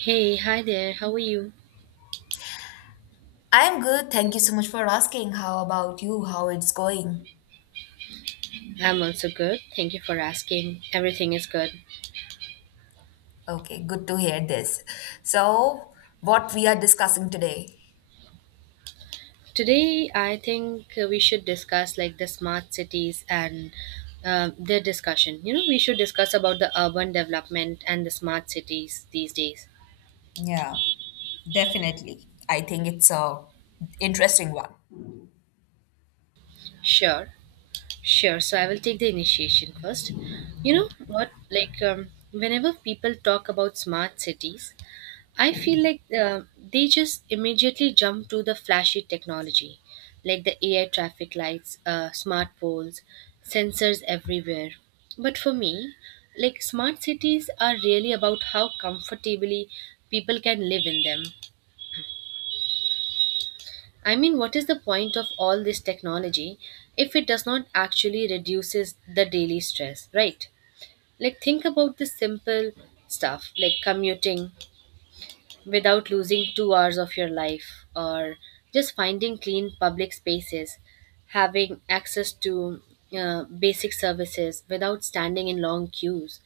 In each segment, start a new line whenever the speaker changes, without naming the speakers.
Hey, hi there, how are you?
I'm good. Thank you so much for asking. How about you? How it's going?
I'm also good. Thank you for asking. Everything is good.
Okay, good to hear this. So, what we are discussing today?
Today, I think we should discuss like the smart cities and their discussion. You know, we should discuss about the urban development and the smart cities these days.
Yeah, definitely. I think it's a interesting one.
Sure, sure. So, I will take the initiation first. You know what? Whenever people talk about smart cities, I feel like they just immediately jump to the flashy technology, like the AI traffic lights, smart poles, sensors everywhere. But for me, like smart cities are really about how comfortably people can live in them. I mean, what is the point of all this technology if it does not actually reduces the daily stress, right? Like think about the simple stuff like commuting, without losing 2 hours of your life or just finding clean public spaces, having access to basic services without standing in long queues.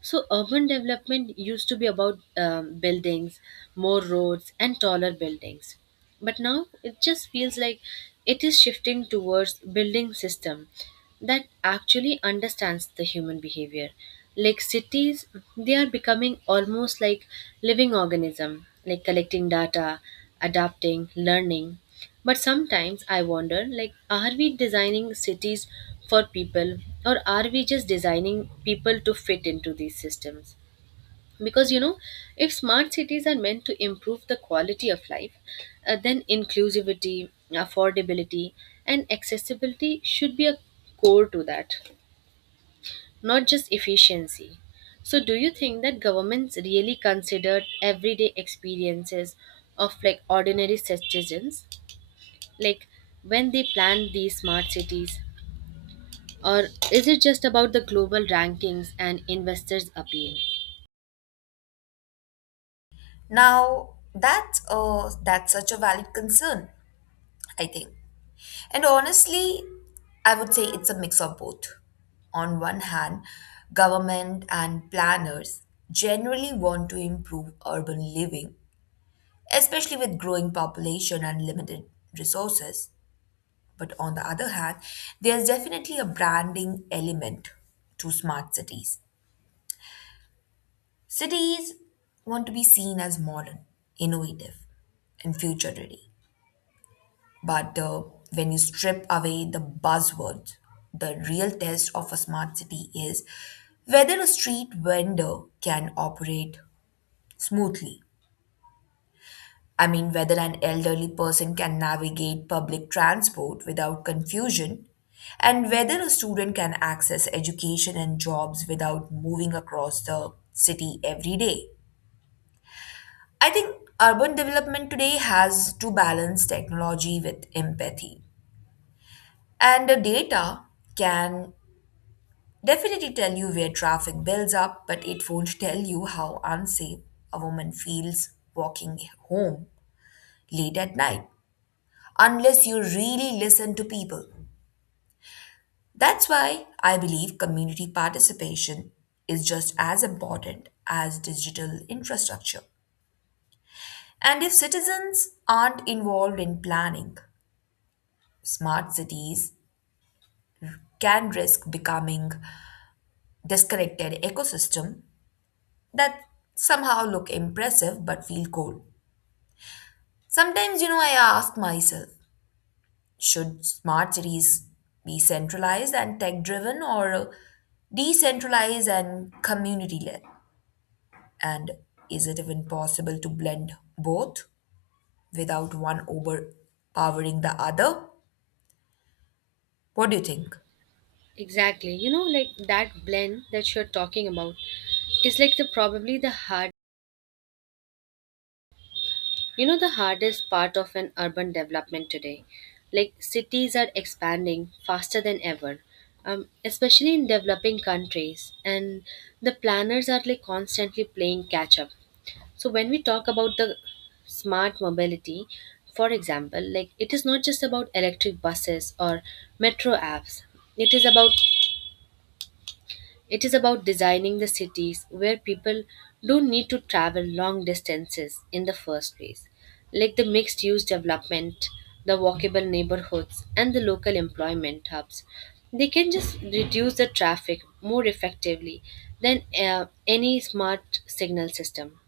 So, urban development used to be about buildings, more roads, and taller buildings, but now it just feels like it is shifting towards building system that actually understands the human behavior, like cities, they are becoming almost like living organism, like collecting data, adapting, learning. But sometimes I wonder, like, are we designing cities for people, or are we just designing people to fit into these systems? Because, you know, if smart cities are meant to improve the quality of life, then inclusivity, affordability, and accessibility should be a core to that, not just efficiency. So do you think that governments really considered everyday experiences of like ordinary citizens, like when they plan these smart cities, or is it just about the global rankings and investors appeal?
Now, that's such a valid concern, I think. And honestly, I would say it's a mix of both. On one hand, government and planners generally want to improve urban living, especially with growing population and limited resources. But on the other hand, there's definitely a branding element to smart cities. Cities want to be seen as modern, innovative, and future ready. But When you strip away the buzzwords, the real test of a smart city is whether a street vendor can operate smoothly. I mean, whether an elderly person can navigate public transport without confusion, and whether a student can access education and jobs without moving across the city every day. I think urban development today has to balance technology with empathy. And the data can definitely tell you where traffic builds up, but it won't tell you how unsafe a woman feels walking home late at night, unless you really listen to people. That's why I believe community participation is just as important as digital infrastructure. And if citizens aren't involved in planning, smart cities can risk becoming disconnected ecosystem that somehow look impressive but feel cold. Sometimes, you know, I ask myself, should smart cities be centralized and tech driven, or decentralized and community led? And is it even possible to blend both without one overpowering the other? What do you think?
Exactly. You know, like that blend that you're talking about is like the probably the hard, you know, the hardest part of an urban development today. Like cities are expanding faster than ever, especially in developing countries, and the planners are like constantly playing catch up. So when we talk about the smart mobility, for example, like it is not just about electric buses or metro apps. It is about It is about designing the cities where people don't need to travel long distances in the first place, like the mixed use development, the walkable neighborhoods, and the local employment hubs. They can just reduce the traffic more effectively than any smart signal system.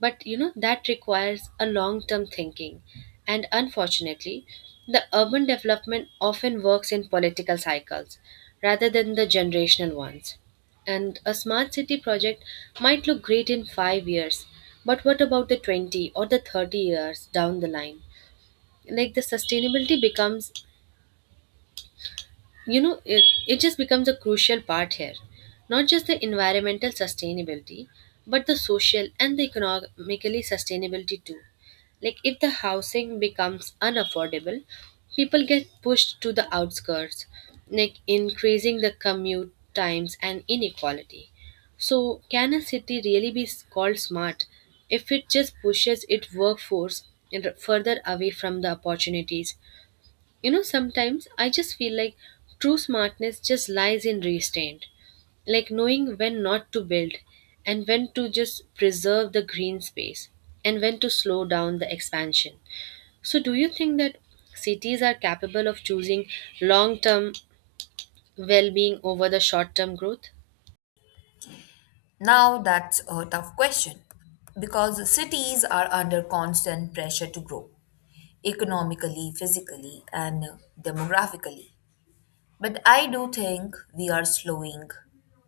But you know, that requires a long term thinking. And unfortunately, the urban development often works in political cycles rather than the generational ones. And a smart city project might look great in 5 years, but what about the 20 or the 30 years down the line? Like the sustainability becomes, you know, it just becomes a crucial part here, not just the environmental sustainability but the social and the economically sustainability too. Like if the housing becomes unaffordable, people get pushed to the outskirts, like increasing the commute times and inequality. So can a city really be called smart if it just pushes its workforce further away from the opportunities? You know, sometimes I just feel like true smartness just lies in restraint, like knowing when not to build, and when to just preserve the green space, and when to slow down the expansion. So, do you think that cities are capable of choosing long term well being over the short term growth?
Now that's a tough question because cities are under constant pressure to grow economically, physically, and demographically. But I do think we are slowing,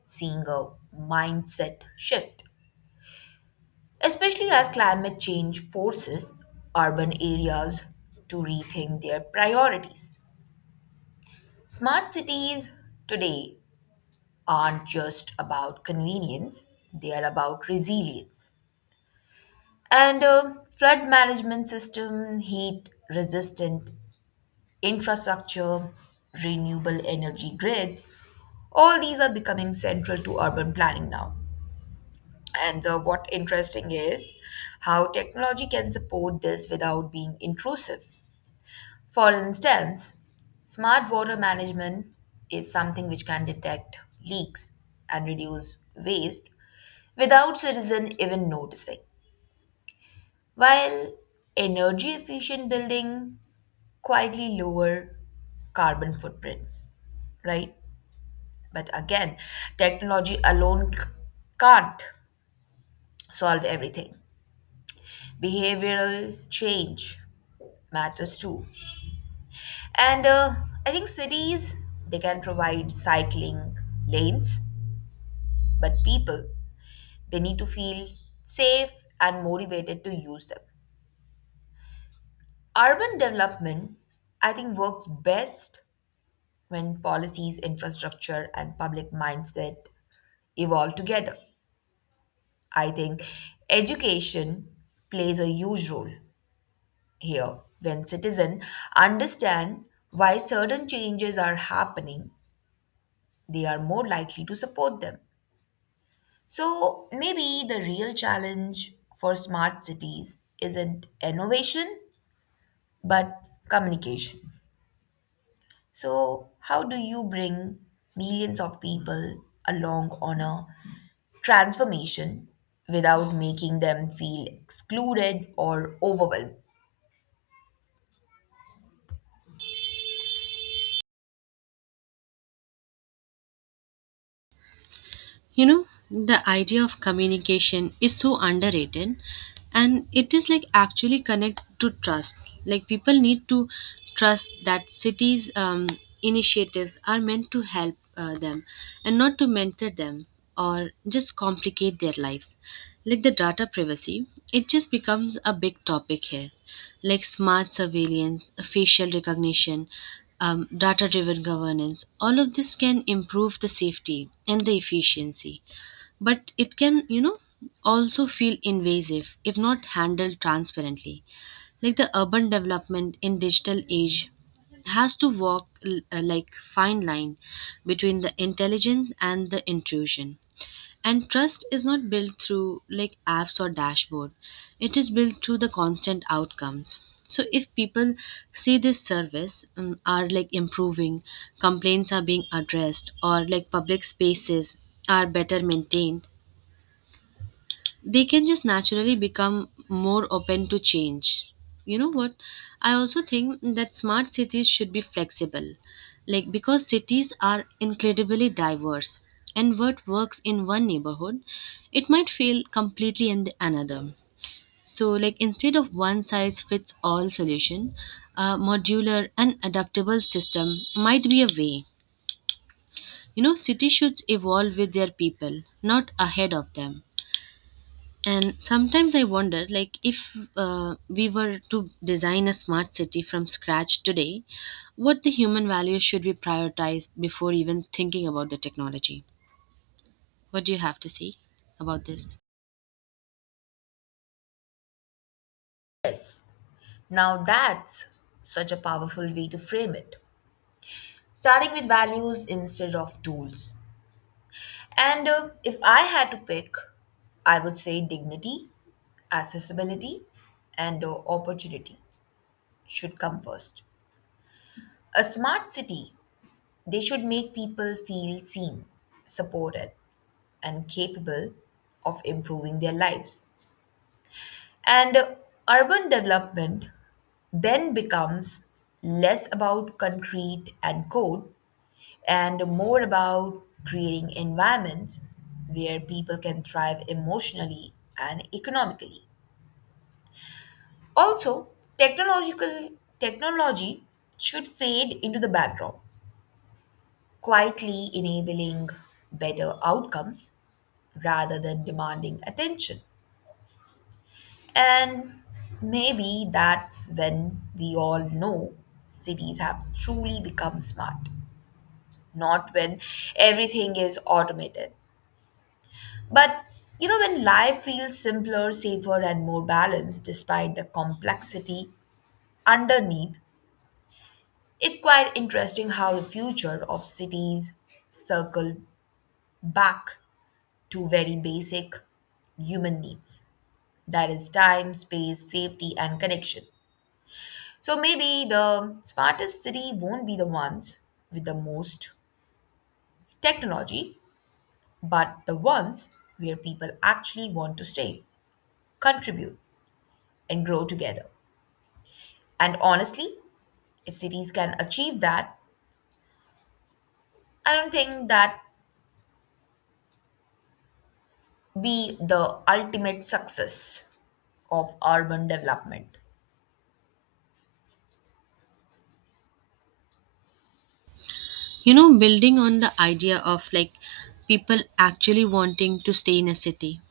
seeing a mindset shift, especially as climate change forces urban areas to rethink their priorities. Smart cities today aren't just about convenience, they are about resilience. And Flood management system, heat resistant infrastructure, renewable energy grids, all these are becoming central to urban planning now. And What interesting is how technology can support this without being intrusive. For instance, smart water management is something which can detect leaks and reduce waste without citizen even noticing, while energy efficient building quietly lower carbon footprints, right? But again, technology alone can't solve everything. Behavioral change matters too. And I think cities, they can provide cycling lanes, but people, they need to feel safe and motivated to use them. Urban development, I think, works best when policies, infrastructure, and public mindset evolve together. I think education plays a huge role here. When citizens understand why certain changes are happening, they are more likely to support them. So maybe the real challenge for smart cities isn't innovation, but communication. So, how do you bring millions of people along on a transformation without making them feel excluded or overwhelmed?
You know, the idea of communication is so underrated, and it is like actually connect to trust. Like people need to trust that cities initiatives are meant to help them and not to mentor them or just complicate their lives. Like the data privacy, it just becomes a big topic here. Like smart surveillance, facial recognition, data driven governance. All of this can improve the safety and the efficiency, but it can, you know, also feel invasive if not handled transparently. Like the urban development in digital age has to walk like fine line between the intelligence and the intrusion. And trust is not built through like apps or dashboard. It is built through the constant outcomes. So if people see this service are like improving, complaints are being addressed, or like public spaces are better maintained, they can just naturally become more open to change. You know what? I also think that smart cities should be flexible. Like, because cities are incredibly diverse, and what works in one neighborhood, it might fail completely in the another. So, like, instead of one size fits all solution, a modular and adaptable system might be a way. You know, cities should evolve with their people, not ahead of them. And sometimes I wonder, like, if we were to design a smart city from scratch today, what the human values should we prioritize before even thinking about the technology? What do you have to say about this?
Yes. Now that's such a powerful way to frame it. Starting with values instead of tools. And If I had to pick, I would say dignity, accessibility, and opportunity should come first. A smart city, they should make people feel seen, supported, and capable of improving their lives. And Urban development then becomes less about concrete and code and more about creating environments where people can thrive emotionally and economically. Also, technological technology should fade into the background, quietly enabling better outcomes rather than demanding attention. And maybe that's when we all know cities have truly become smart, not when everything is automated, but you know, when life feels simpler, safer, and more balanced despite the complexity underneath. It's quite interesting how the future of cities circle back to very basic human needs, that is, time, space, safety, and connection. So maybe the smartest city won't be the ones with the most technology, but the ones where people actually want to stay, contribute, and grow together. And honestly, if cities can achieve that, I don't think that be the ultimate success of urban development.
You know, building on the idea of like people actually wanting to stay in a city,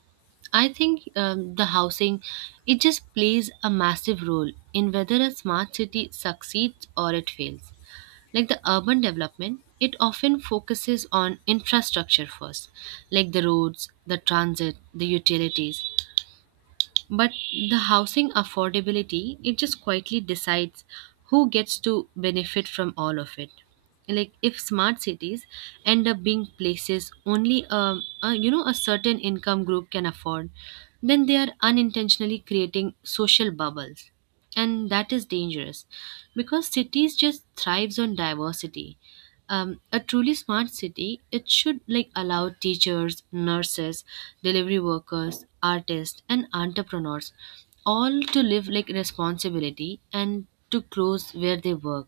I think the housing, it just plays a massive role in whether a smart city succeeds or it fails. Like the urban development, it often focuses on infrastructure first, like the roads, the transit, the utilities. But the housing affordability, it just quietly decides who gets to benefit from all of it. Like if smart cities end up being places only you know, a certain income group can afford, then they are unintentionally creating social bubbles. And that is dangerous because cities just thrives on diversity. A truly smart city, it should like allow teachers, nurses, delivery workers, artists, and entrepreneurs all to live like responsibility and to close where they work.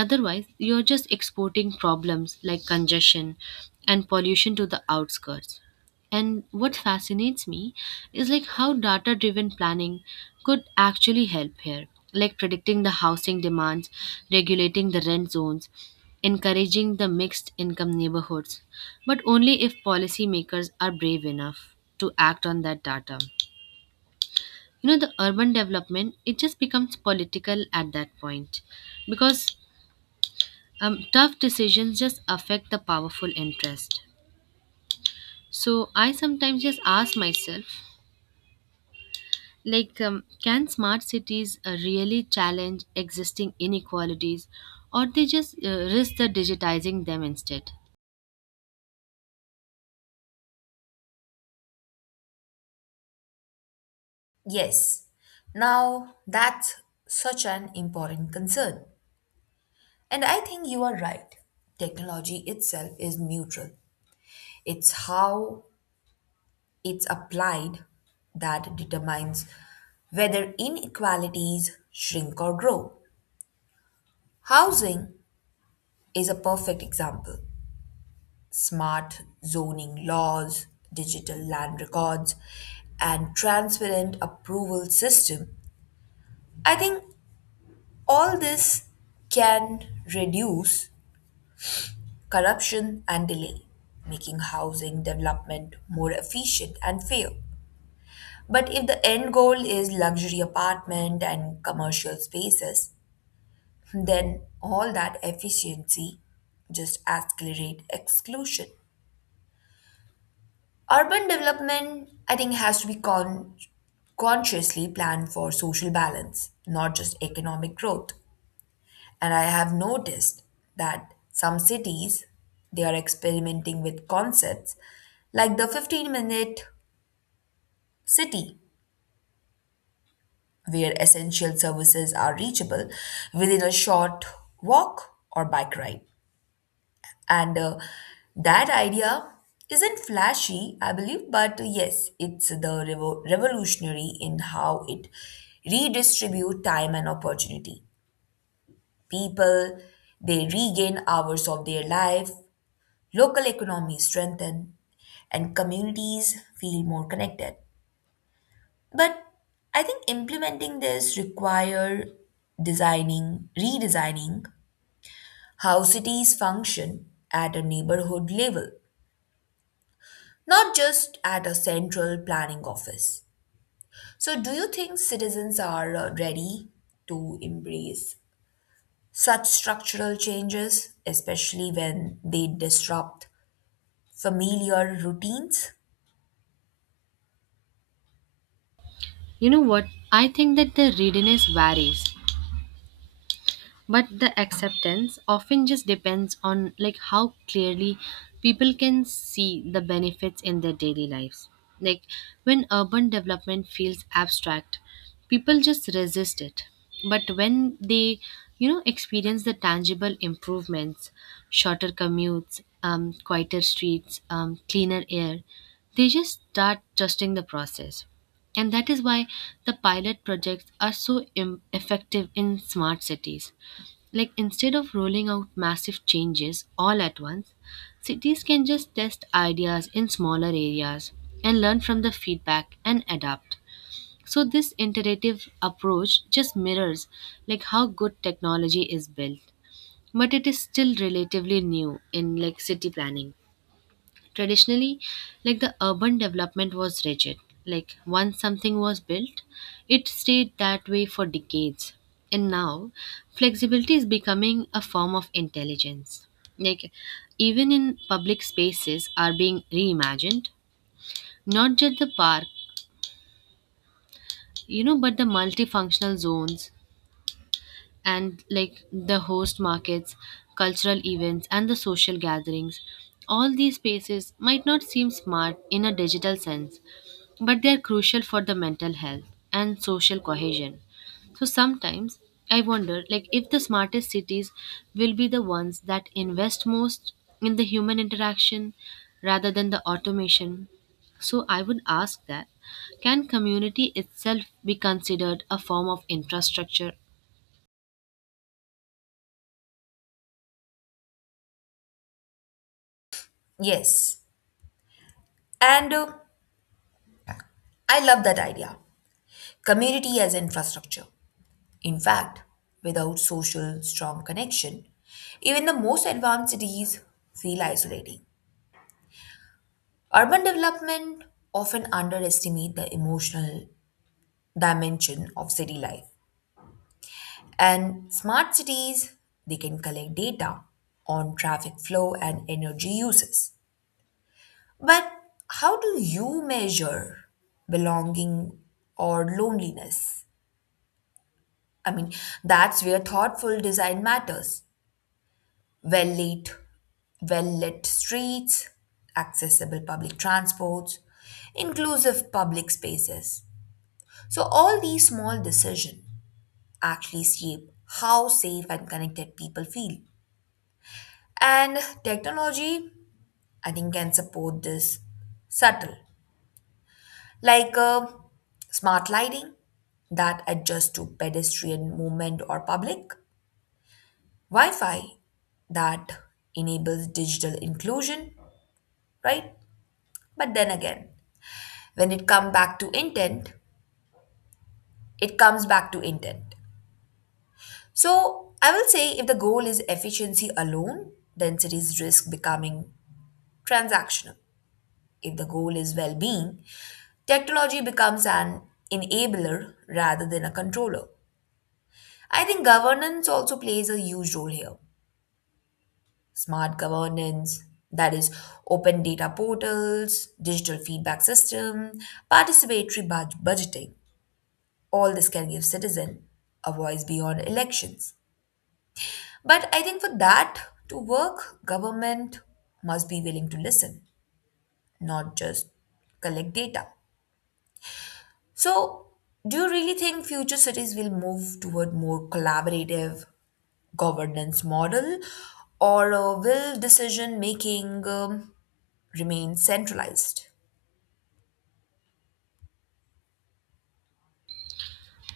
Otherwise, you're just exporting problems like congestion and pollution to the outskirts. And what fascinates me is like how data driven planning could actually help here, like predicting the housing demands, regulating the rent zones, encouraging the mixed income neighborhoods, but only if policymakers are brave enough to act on that data. You know, the urban development, it just becomes political at that point because tough decisions just affect the powerful interest. So I sometimes just ask myself, can smart cities really challenge existing inequalities, or they just risk the digitizing them instead?
Yes. Now, that's such an important concern. And I think you are right. Technology itself is neutral, it's how it's applied that determines whether inequalities shrink or grow. Housing is a perfect example. Smart zoning laws, digital land records, and transparent approval system. I think all this can reduce corruption and delay, making housing development more efficient and fair. But if the end goal is luxury apartment and commercial spaces, then all that efficiency just accelerate exclusion. Urban development, I think, has to be consciously planned for social balance, not just economic growth. And I have noticed that some cities, they are experimenting with concepts like the 15-minute city, where essential services are reachable within a short walk or bike ride. And That idea isn't flashy, I believe, but yes, it's the revolutionary in how it redistribute time and opportunity. People, they regain hours of their life, local economies strengthen, and communities feel more connected. But I think implementing this require redesigning how cities function at a neighborhood level, not just at a central planning office. So, do you think citizens are ready to embrace such structural changes, especially when they disrupt familiar routines?
You know what? I think that the readiness varies, but the acceptance often just depends on like how clearly people can see the benefits in their daily lives. Like when urban development feels abstract, people just resist it, but when they, you know, experience the tangible improvements, shorter commutes, quieter streets, cleaner air, they just start trusting the process. And that is why the pilot projects are so effective in smart cities. Like instead of rolling out massive changes all at once, cities can just test ideas in smaller areas and learn from the feedback and adapt. So this iterative approach just mirrors like how good technology is built, but it is still relatively new in like city planning. Traditionally, like the urban development was rigid. Like once something was built, it stayed that way for decades. And now, flexibility is becoming a form of intelligence. Like even in public spaces are being reimagined, not just the park, you know, but the multifunctional zones and like the host markets, cultural events, and the social gatherings. All these spaces might not seem smart in a digital sense, but they are crucial for the mental health and social cohesion. So sometimes I wonder like if the smartest cities will be the ones that invest most in the human interaction rather than the automation. So I would ask that, can community itself be considered a form of infrastructure?
Yes. And I love that idea, community as infrastructure. In fact, without social strong connection, even the most advanced cities feel isolating. Urban development often underestimate the emotional dimension of city life. And smart cities, they can collect data on traffic flow and energy uses. But how do you measure belonging or loneliness? I mean, that's where thoughtful design matters. Well lit, well lit streets, accessible public transports, inclusive public spaces. So all these small decisions actually shape how safe and connected people feel. And technology, I think, can support this subtle, like smart lighting that adjusts to pedestrian movement, or public Wi Fi that enables digital inclusion, right? But then again, when it comes back to intent, it comes back to intent. So I will say if the goal is efficiency alone, then cities risk becoming transactional. If the goal is well being, technology becomes an enabler rather than a controller. I think governance also plays a huge role here. Smart governance, that is, open data portals, digital feedback system, participatory budgeting. All this can give citizen a voice beyond elections. But I think for that to work, government must be willing to listen, not just collect data. So, do you really think future cities will move toward more collaborative governance model, or will decision making remain centralized?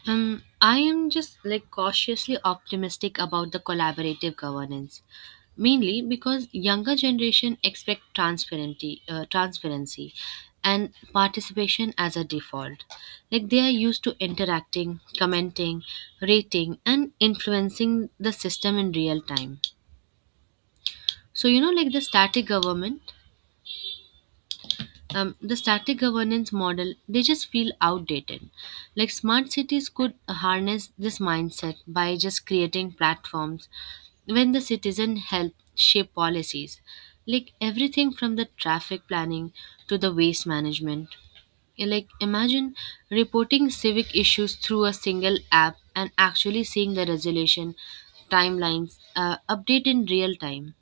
I am just like cautiously optimistic about the collaborative governance, mainly because younger generation expect transparency, and participation as a default. Like they are used to interacting, commenting, rating, and influencing the system in real time. So you know, like the static governance model, they just feel outdated. Like smart cities could harness this mindset by just creating platforms when the citizen help shape policies, like everything from the traffic planning to the waste management. Like imagine reporting civic issues through a single app and actually seeing the resolution timelines update in real time.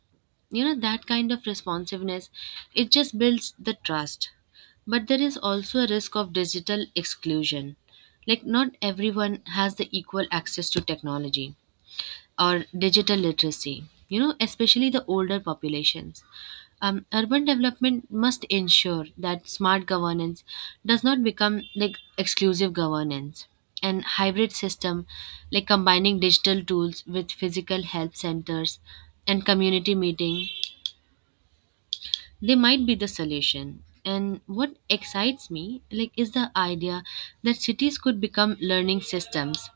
You know, that kind of responsiveness, it just builds the trust. But there is also a risk of digital exclusion, like not everyone has the equal access to technology or digital literacy, you know, especially the older populations. Urban development must ensure that smart governance does not become like exclusive governance, and hybrid system, like combining digital tools with physical help centers and community meeting, they might be the solution. And what excites me, like, is the idea that cities could become learning systems,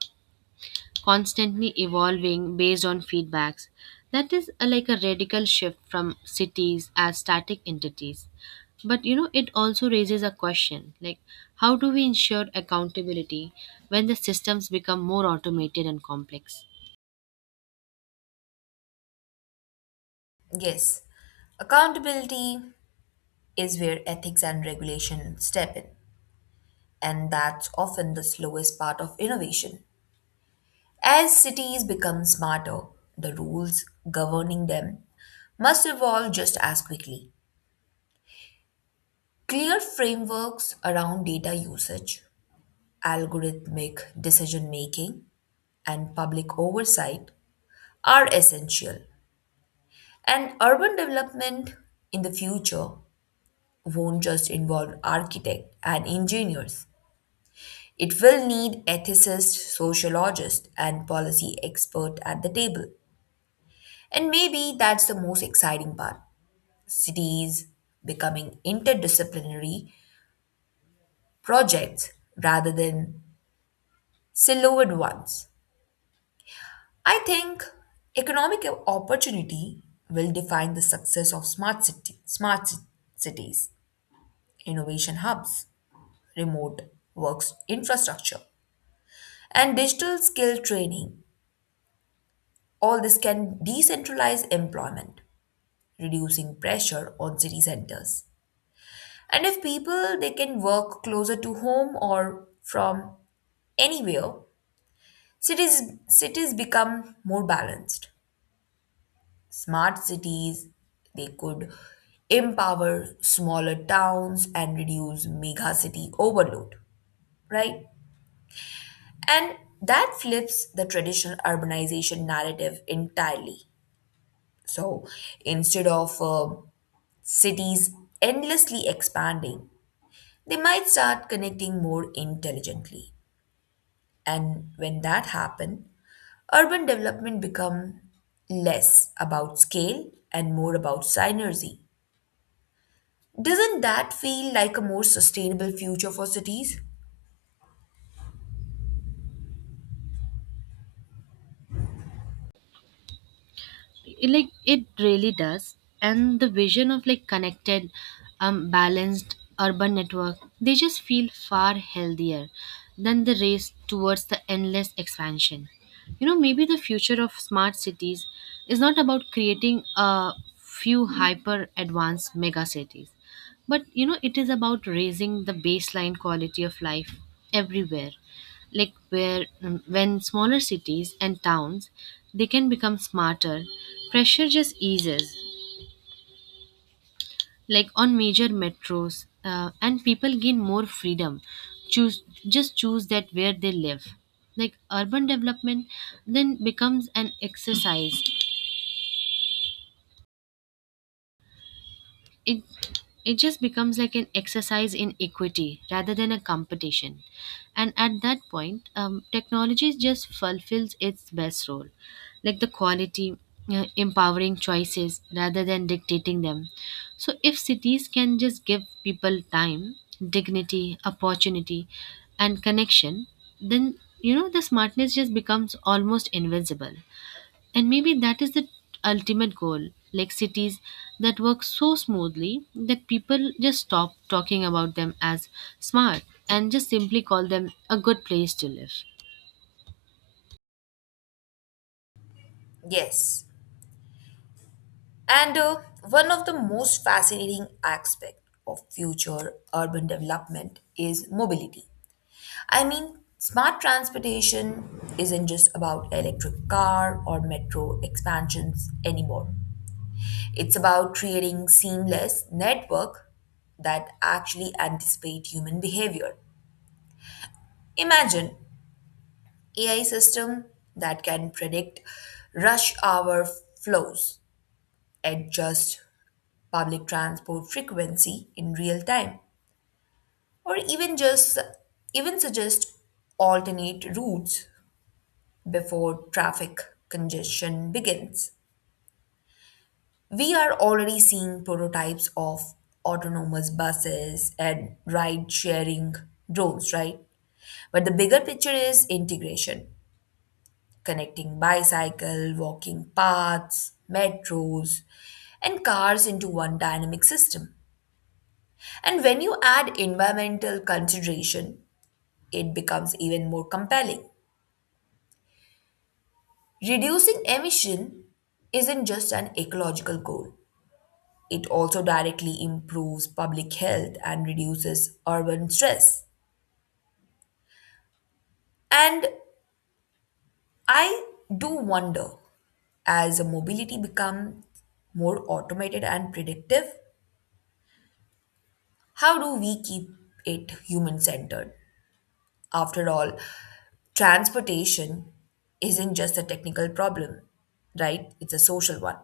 constantly evolving based on feedbacks. That is like a radical shift from cities as static entities. But you know, it also raises a question, like, how do we ensure accountability when the systems become more automated and complex?
Yes, accountability is where ethics and regulation step in, and that's often the slowest part of innovation. As cities become smarter, the rules governing them must evolve just as quickly. Clear frameworks around data usage, algorithmic decision making, and public oversight are essential. And urban development in the future won't just involve architects and engineers. It will need ethicists, sociologists, and policy experts at the table. And maybe that's the most exciting part, cities becoming interdisciplinary projects rather than siloed ones. I think economic opportunity will define the success of smart cities, innovation hubs, remote works infrastructure, and digital skill training. All this can decentralize employment, reducing pressure on city centers. And if people they can work closer to home or from anywhere, cities cities become more balanced. Smart cities, they could empower smaller towns and reduce mega city overload, right? And that flips the traditional urbanization narrative entirely. So instead of cities endlessly expanding, they might start connecting more intelligently. And when that happens, urban development become less about scale and more about synergy. Doesn't that feel like a more sustainable future for cities?
Like it really does, and the vision of like connected, balanced urban network, they just feel far healthier than the race towards the endless expansion. You know, maybe the future of smart cities is not about creating a few hyper advanced mega cities, but you know, it is about raising the baseline quality of life everywhere. Like where when smaller cities and towns, they can become smarter, pressure just eases, like on major metros, and people gain more freedom choose just choose that where they live. Like urban development then becomes an exercise, it it just becomes like an exercise in equity rather than a competition. And at that point, technology just fulfills its best role, like the quality, empowering choices rather than dictating them. So if cities can just give people time, dignity, opportunity, and connection, then, you know, the smartness just becomes almost invincible. And maybe that is the ultimate goal, like cities that work so smoothly that people just stop talking about them as smart and just simply call them a good place to live.
Yes. And One of the most fascinating aspects of future urban development is mobility. I mean, smart transportation isn't just about electric car or metro expansions anymore. It's about creating seamless network that actually anticipate human behavior. Imagine AI system that can predict rush hour flows, adjust public transport frequency in real time, or even just even suggest alternate routes before traffic congestion begins. We are already seeing prototypes of autonomous buses and ride sharing drones, right? But the bigger picture is integration, connecting bicycle, walking paths, metros, and cars into one dynamic system. And when you add environmental consideration, it becomes even more compelling. Reducing emission isn't just an ecological goal, it also directly improves public health and reduces urban stress. And I do wonder, as mobility becomes more automated and predictive, how do we keep it human centered? After all, transportation isn't just a technical problem, right? It's a social one.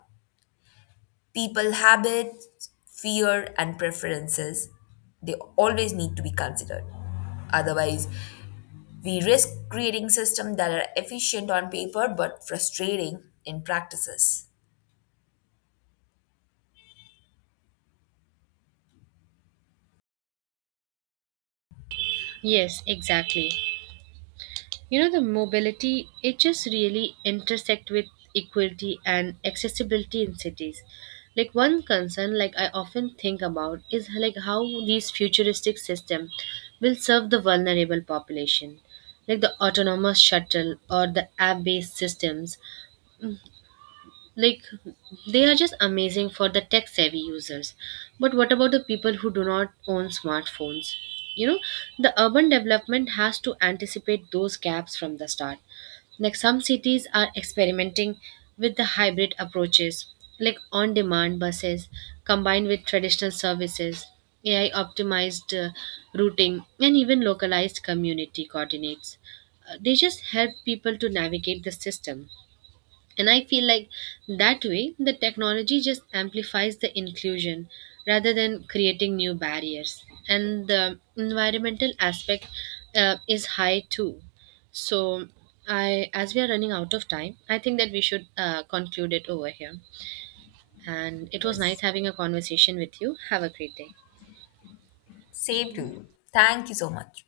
People habits, fear, and preferences, they always need to be considered. Otherwise, we risk creating systems that are efficient on paper but frustrating in practices.
Yes, exactly. You know, the mobility, it just really intersect with equality and accessibility in cities. Like one concern, like I often think about, is like how these futuristic system will serve the vulnerable population. Like the autonomous shuttle or the app-based systems, like they are just amazing for the tech savvy users. But what about the people who do not own smartphones? You know, the urban development has to anticipate those gaps from the start. Like some cities are experimenting with the hybrid approaches, like on demand buses combined with traditional services, AI optimized routing, and even localized community coordinates. They just help people to navigate the system. And I feel like that way the technology just amplifies the inclusion rather than creating new barriers. And the environmental aspect is high too. So, I as we are running out of time, I think that we should conclude it over here. And it was nice
Yes.
having a conversation with you. Have a great day.
Same to you. Thank you so much.